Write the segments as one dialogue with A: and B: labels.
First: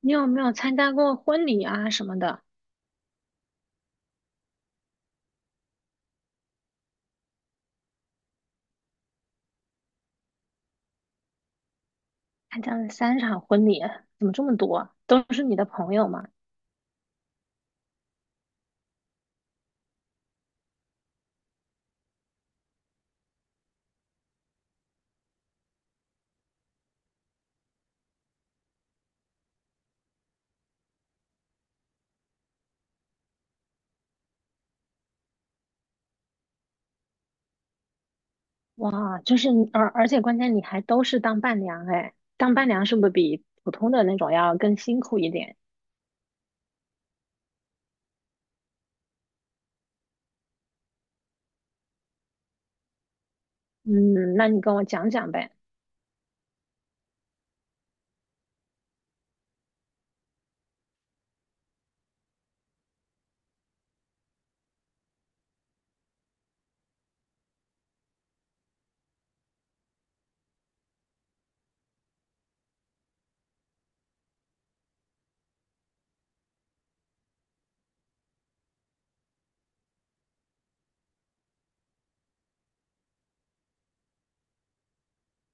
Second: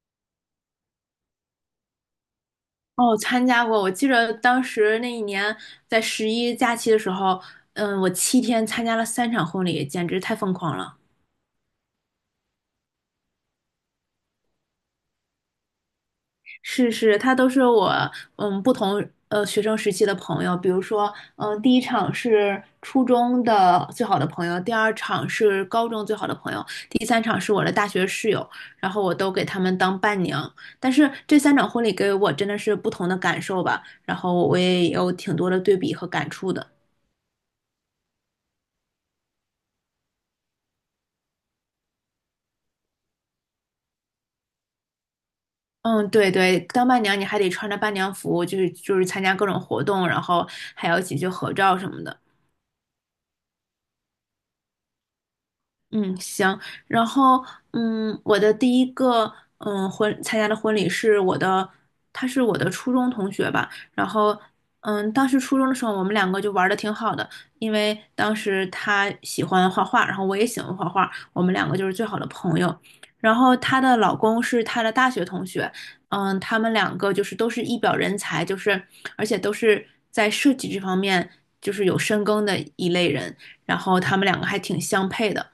A: 你有没有参加过婚礼啊什么的？
B: 哦，参加过。我记着当时那一年在十一假期的时候，我7天参加了三场婚礼，简直太疯狂了。
A: 参加了三场婚礼，怎么这么多？都是你的朋友吗？
B: 是是，他都是我不同学生时期的朋友，比如说第一场是初中的最好的朋友，第二场是高中最好的朋友，第三场是我的大学室友，然后我都给他们当伴娘。但是这三场婚礼给我真的是不同的感受吧，然后我也有挺多的对比和感触的。
A: 哇，就是你而且关键你还都是当伴娘哎，当伴娘是不是比普通的那种要更辛苦一点？
B: 嗯，对对，当伴娘你还得穿着伴娘服，就是参加各种活动，然后还要一起去合照什么的。
A: 嗯，那你跟我讲讲呗。
B: 嗯，行。然后，我的第一个，参加的婚礼是我的，他是我的初中同学吧。然后，当时初中的时候，我们两个就玩的挺好的，因为当时他喜欢画画，然后我也喜欢画画，我们两个就是最好的朋友。然后她的老公是她的大学同学，他们两个就是都是一表人才，就是而且都是在设计这方面就是有深耕的一类人，然后他们两个还挺相配的。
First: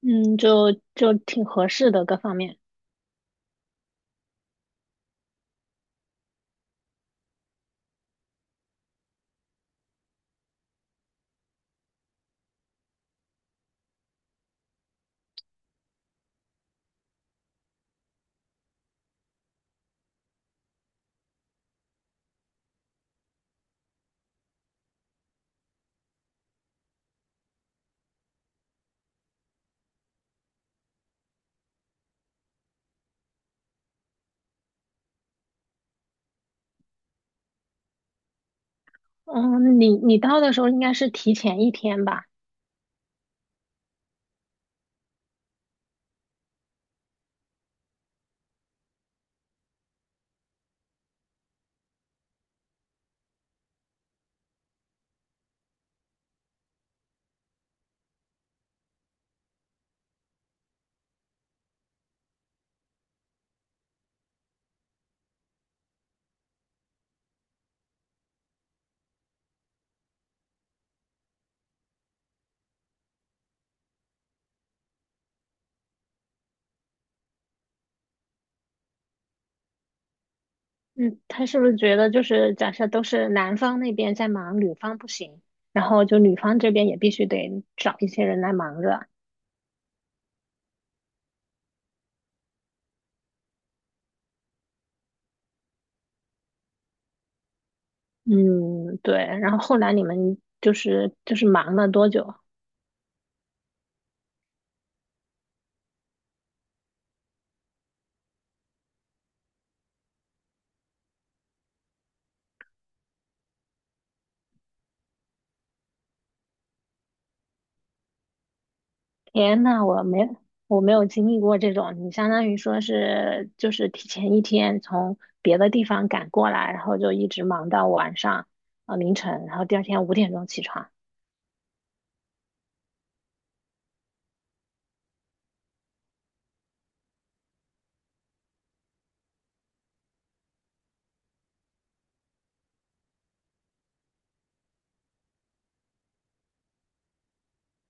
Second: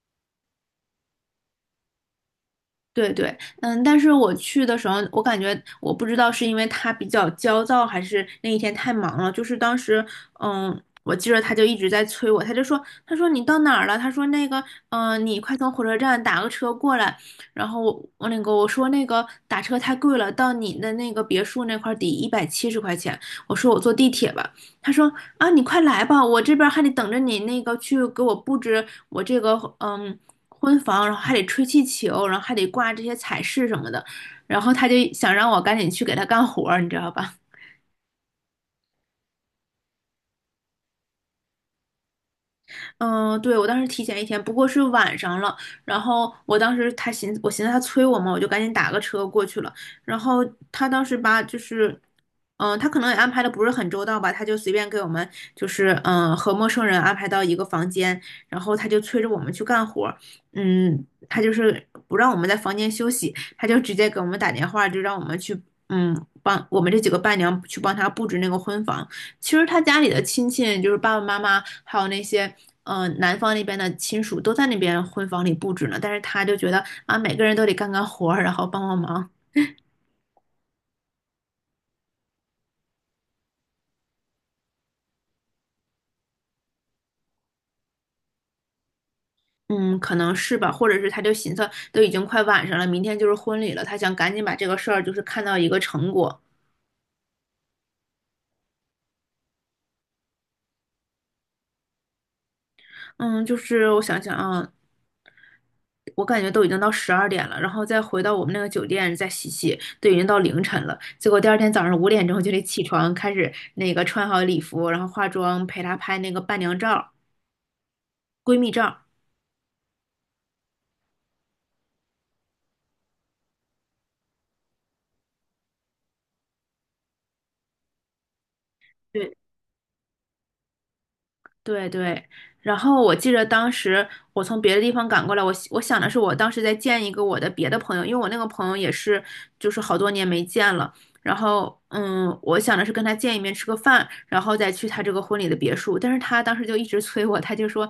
A: 嗯，就挺合适的各方面。
B: 对对，但是我去的时候，我感觉我不知道是因为他比较焦躁，还是那一天太忙了。就是当时，嗯，我记着他就一直在催我，他就说，他说你到哪儿了？他说那个，你快从火车站打个车过来。然后我那个我说那个打车太贵了，到你的那个别墅那块儿得170块钱。我说我坐地铁吧。他说啊，你快来吧，我这边还得等着你那个去给我布置我这个婚房，然后还得吹气球，然后还得挂这些彩饰什么的，然后他就想让我赶紧去给他干活儿你知道吧？
A: 嗯，你到的时候应该是提前一天吧？
B: 嗯，对，我当时提前一天，不过是晚上了。然后我当时我寻思他催我嘛，我就赶紧打个车过去了。然后他当时吧，就是，他可能也安排的不是很周到吧，他就随便给我们就是和陌生人安排到一个房间，然后他就催着我们去干活儿他就是不让我们在房间休息，他就直接给我们打电话，就让我们去帮我们这几个伴娘去帮他布置那个婚房。其实他家里的亲戚，就是爸爸妈妈，还有那些。男方那边的亲属都在那边婚房里布置呢，但是他就觉得啊，每个人都得干干活儿，然后帮帮忙。
A: 嗯，他是不是觉得就是假设都是男方那边在忙，女方不行，然后就女方这边也必须得找一些人来忙着。
B: 嗯，可能是吧，或者是他就寻思，都已经快晚上了，明天就是婚礼了，他想赶紧把这个事儿就是看到一个成果。
A: 嗯，对。然后后来你们就是忙了多久？
B: 嗯，就是我想想啊，我感觉都已经到12点了，然后再回到我们那个酒店再洗洗，都已经到凌晨了。结果第二天早上5点钟就得起床，开始那个穿好礼服，然后化妆，陪她拍那个伴娘照、闺蜜照。
A: 天呐，我没有经历过这种，你相当于说是就是提前一天从别的地方赶过来，然后就一直忙到晚上凌
B: 对，
A: 晨，然后第二天五点钟起床。
B: 对对，然后我记得当时我从别的地方赶过来，我想的是我当时再见一个我的别的朋友，因为我那个朋友也是就是好多年没见了，然后我想的是跟他见一面吃个饭，然后再去他这个婚礼的别墅，但是他当时就一直催我，他就说。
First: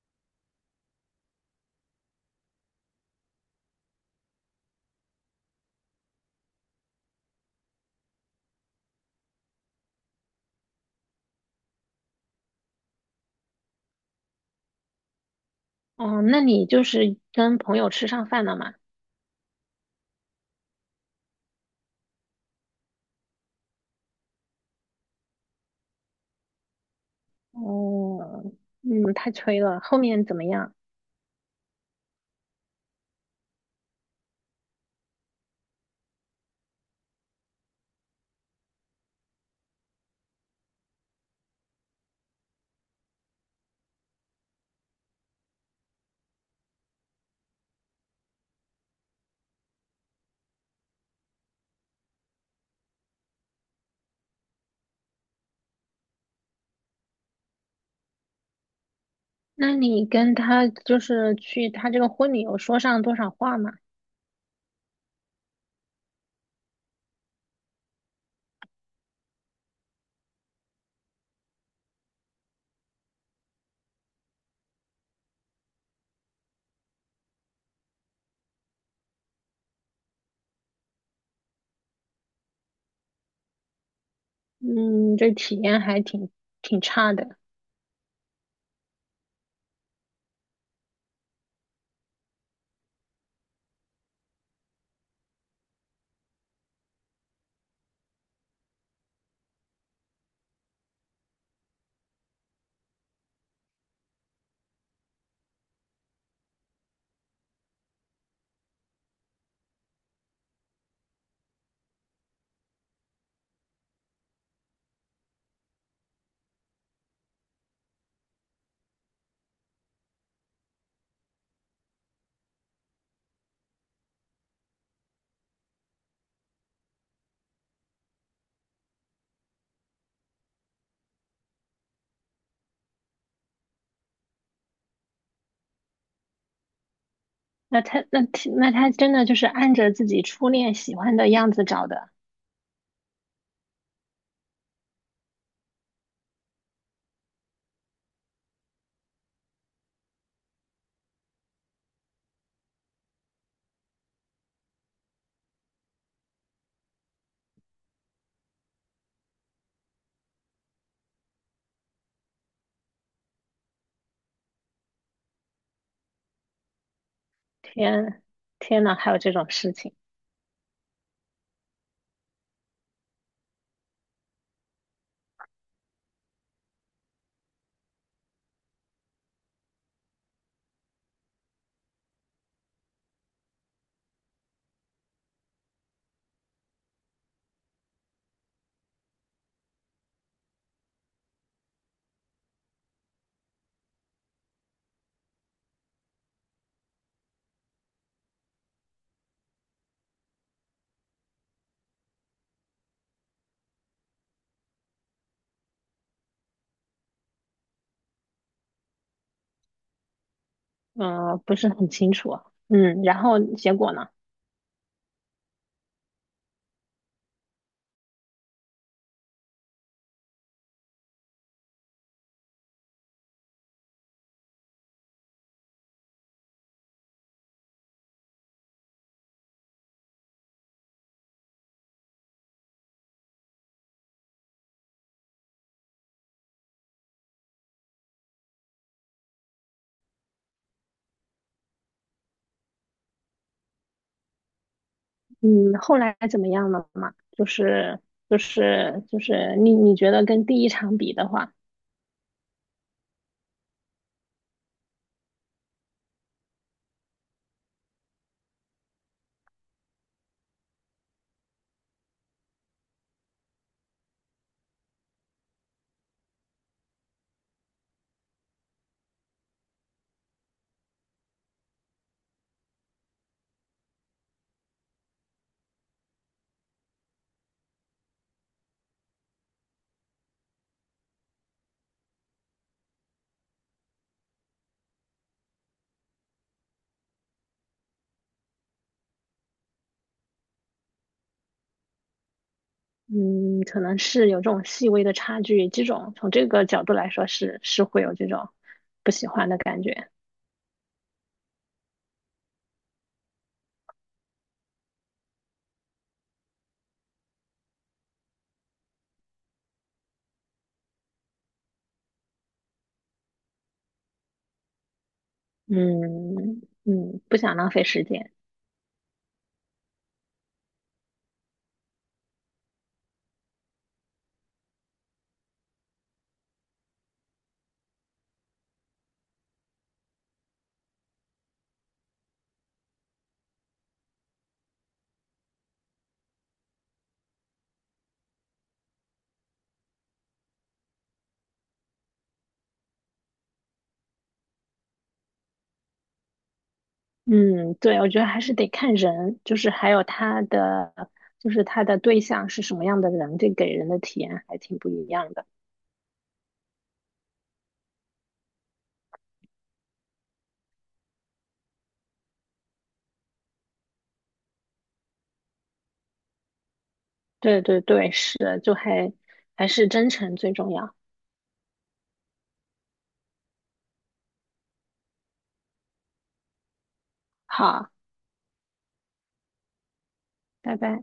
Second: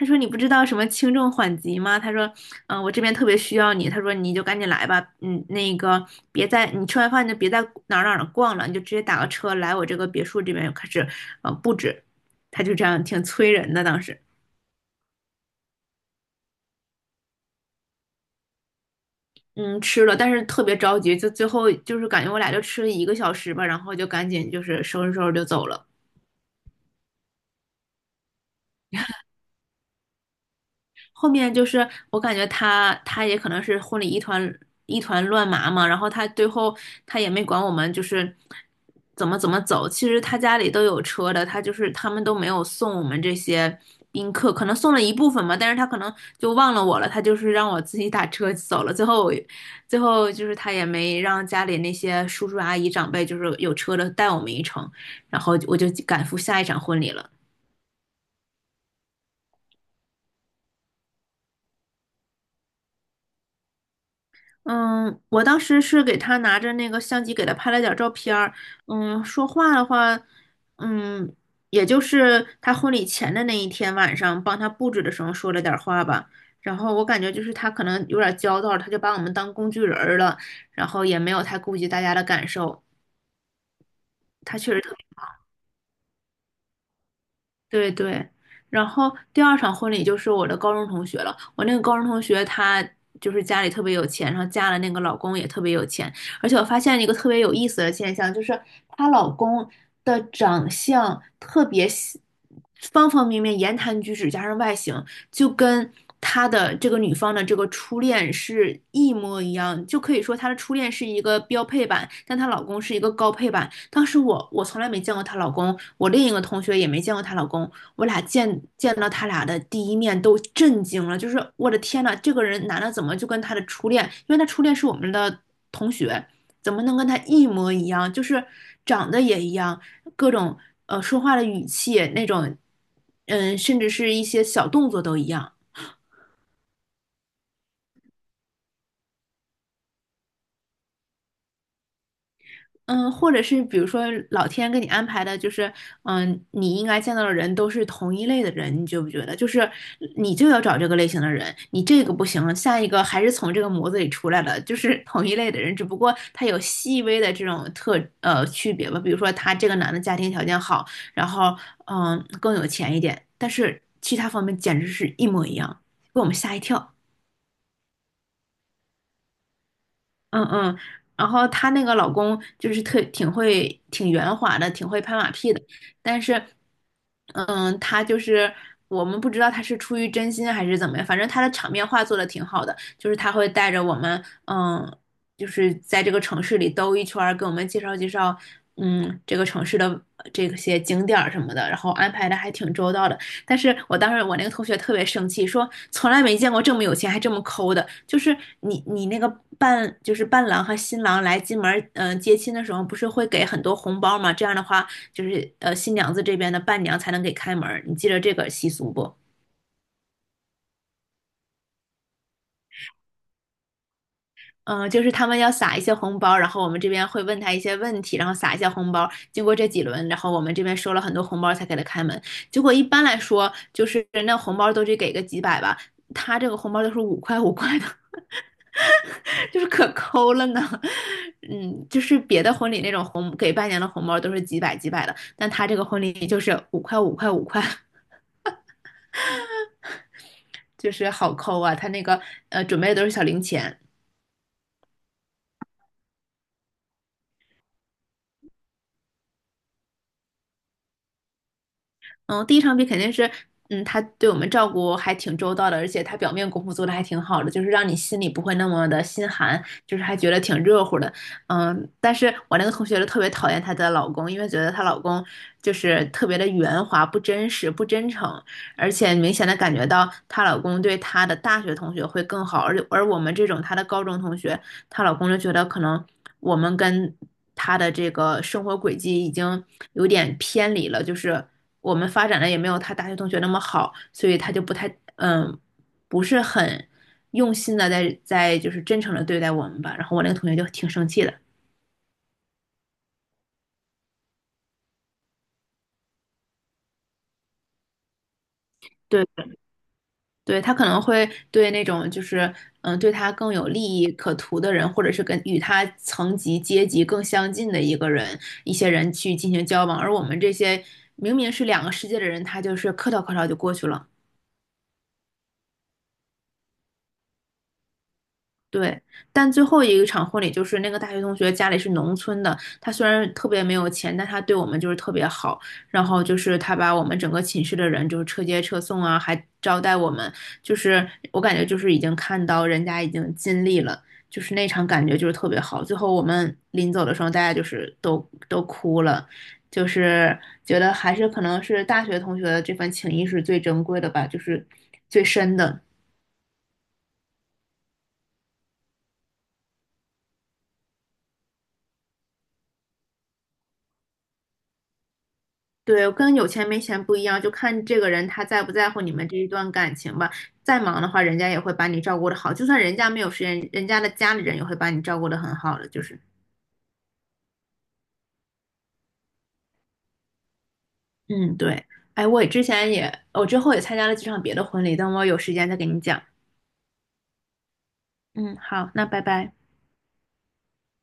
B: 他说：“你不知道什么轻重缓急吗？”他说：我这边特别需要你。”他说：“你就赶紧来吧，那个别在你吃完饭你就别在哪儿逛了，你就直接打个车来我这个别墅这边开始布置。”他就这样挺催人的。当时，
A: 哦，那你就是跟朋友吃上饭了吗？
B: 嗯，吃了，但是特别着急，就最后就是感觉我俩就吃了1个小时吧，然后就赶紧就是收拾收拾就走了。
A: 哦，嗯，太催了。后面怎么样？
B: 后面就是我感觉他也可能是婚礼一团乱麻嘛，然后他最后他也没管我们就是怎么走，其实他家里都有车的，他就是他们都没有送我们这些宾客，可能送了一部分嘛，但是他可能就忘了我了，他就是让我自己打车走了，最后就是他也没让家里那些叔叔阿姨长辈就是有车的带我们一程，然后我就赶赴下一场婚礼了。
A: 那你跟他就是去他这个婚礼有说上多少话吗？
B: 嗯，我当时是给他拿着那个相机给他拍了点儿照片儿。说话的话，嗯，也就是他婚礼前的那一天晚上，帮他布置的时候说了点儿话吧。然后我感觉就是他可能有点儿焦躁，他就把我们当工具人儿了，然后也没有太顾及大家的感受。他确实特
A: 嗯，这体验还挺差的。
B: 对对，然后第二场婚礼就是我的高中同学了。我那个高中同学她就是家里特别有钱，然后嫁了那个老公也特别有钱。而且我发现一个特别有意思的现象，就是她老公的长相特别喜方方面面，言谈举止加上外形，就跟她的这个女方的这个初恋是一模一样。就可以说她的初恋是一个标配版，但她老公是一个高配版。当时我从来没见过她老公，我另一个同学也没见过她老公，我俩见到他俩的第一面都震惊了，就是我的天呐，这个人男的怎么就跟他的初恋，因为他初恋是我们的同学，怎么能跟他一模一样？就是长得也一样，各种说话的语气那种，甚至是一些小动作都一样。
A: 那他那那他真的就是按着自己初恋喜欢的样子找的。
B: 嗯，或者是比如说老天给你安排的，就是你应该见到的人都是同一类的人，你觉不觉得？就是你就要找这个类型的人，你这个不行，下一个还是从这个模子里出来的，就是 同一类的人，只不过他有细微的这种区别吧。比如说他这个男的家庭条件好，然后更有钱一点，但是其他方面简直是一模一样，给我们吓一跳。
A: 天，天呐，还有这种事情，
B: 嗯嗯，然后她那个老公就是特挺会、挺圆滑的，挺会拍马屁的，但是，嗯，他就是我们不知道他是出于真心还是怎么样，反正他的场面话做的挺好的，就是他会带着我们，就是在这个城市里兜一圈儿，给我们介绍介绍，这个城市的这些景点儿什么的，然后安排的还挺周到的。但是我当时我那个同学特别生气，说从来没见过这么有钱还这么抠的。就是你那个伴就是伴郎和新郎来进门接亲的时候，不是会给很多红包吗？这样的话，就是新娘子这边的伴娘才能给开门你记得这个习俗不？
A: 嗯、呃不是很清楚啊。嗯，然后结果呢？
B: 嗯、就是他们要撒一些红包，然后我们这边会问他一些问题，然后撒一些红包。经过这几轮，然后我们这边收了很多红包才给他开门。结果一般来说，就是那红包都得给个几百吧，他这个红包都是五块五块的。就是可抠了呢。就是别的婚礼那种给伴娘的红包都是几百几百的，但他这个婚礼就是五块五块五块，就是好抠啊。他那个准备的都是小零钱。
A: 嗯，后来怎么样了嘛？就是你你觉得跟第一场比的话，
B: 嗯，第一场比肯定是。他对我们照顾还挺周到的，而且他表面功夫做的还挺好的，就是让你心里不会那么的心寒，就是还觉得挺热乎的。但是我那个同学就特别讨厌她的老公，因为觉得她老公就是特别的圆滑、不真实、不真诚。而且明显的感觉到她老公对她的大学同学会更好，而我们这种她的高中同学，她老公就觉得可能我们跟她的这个生活轨迹已经有点偏离了，就是我们发展的也没有她大学同学那么好，所以她就不太不是很用心的在就是真诚的对待我们吧。然后我那个同学就挺生气的。
A: 嗯，可能是有这种细微的差距，这种从这个角度来说是会有这种不
B: 对
A: 喜欢的感觉。
B: 对，他可能会对那种就是对他更有利益可图的人，或者是跟与他层级阶级更相近的一个人，一些人去进行交往，而我们这些明明是两个世界的人，他就是客套客套就过去了。
A: 嗯嗯，不想浪费时间。
B: 对，但最后一个场婚礼就是那个大学同学家里是农村的，他虽然特别没有钱，但他对我们就是特别好。然后就是他把我们整个寝室的人就是车接车送啊，还招待我们，就是我感觉就是已经看到人家已经尽力了，就是那场感觉就是特别好。最后我们临走的时候，大家就是都哭了，就是觉得还是可能是大学同学的这份情谊是最珍贵的吧，就是最深的。
A: 嗯，对，我觉得还是得看人，就是还有他的，就是他的对象是什么样的人，这给人的体验还挺不一样的。
B: 对，跟有钱没钱不一样，就看这个人他在不在乎你们这一段感情吧。再忙的话，人家也会把你照顾的好，就算人家没有时间，人家的家里人也会把你照顾的很好的。就是，
A: 对对对，是，就还是真诚最重要。
B: 嗯，对。哎，我也之前也，我之后也参加了几场别的婚礼，等我有时间再给你讲。
A: 好，
B: 嗯，好，那拜拜。
A: 拜拜。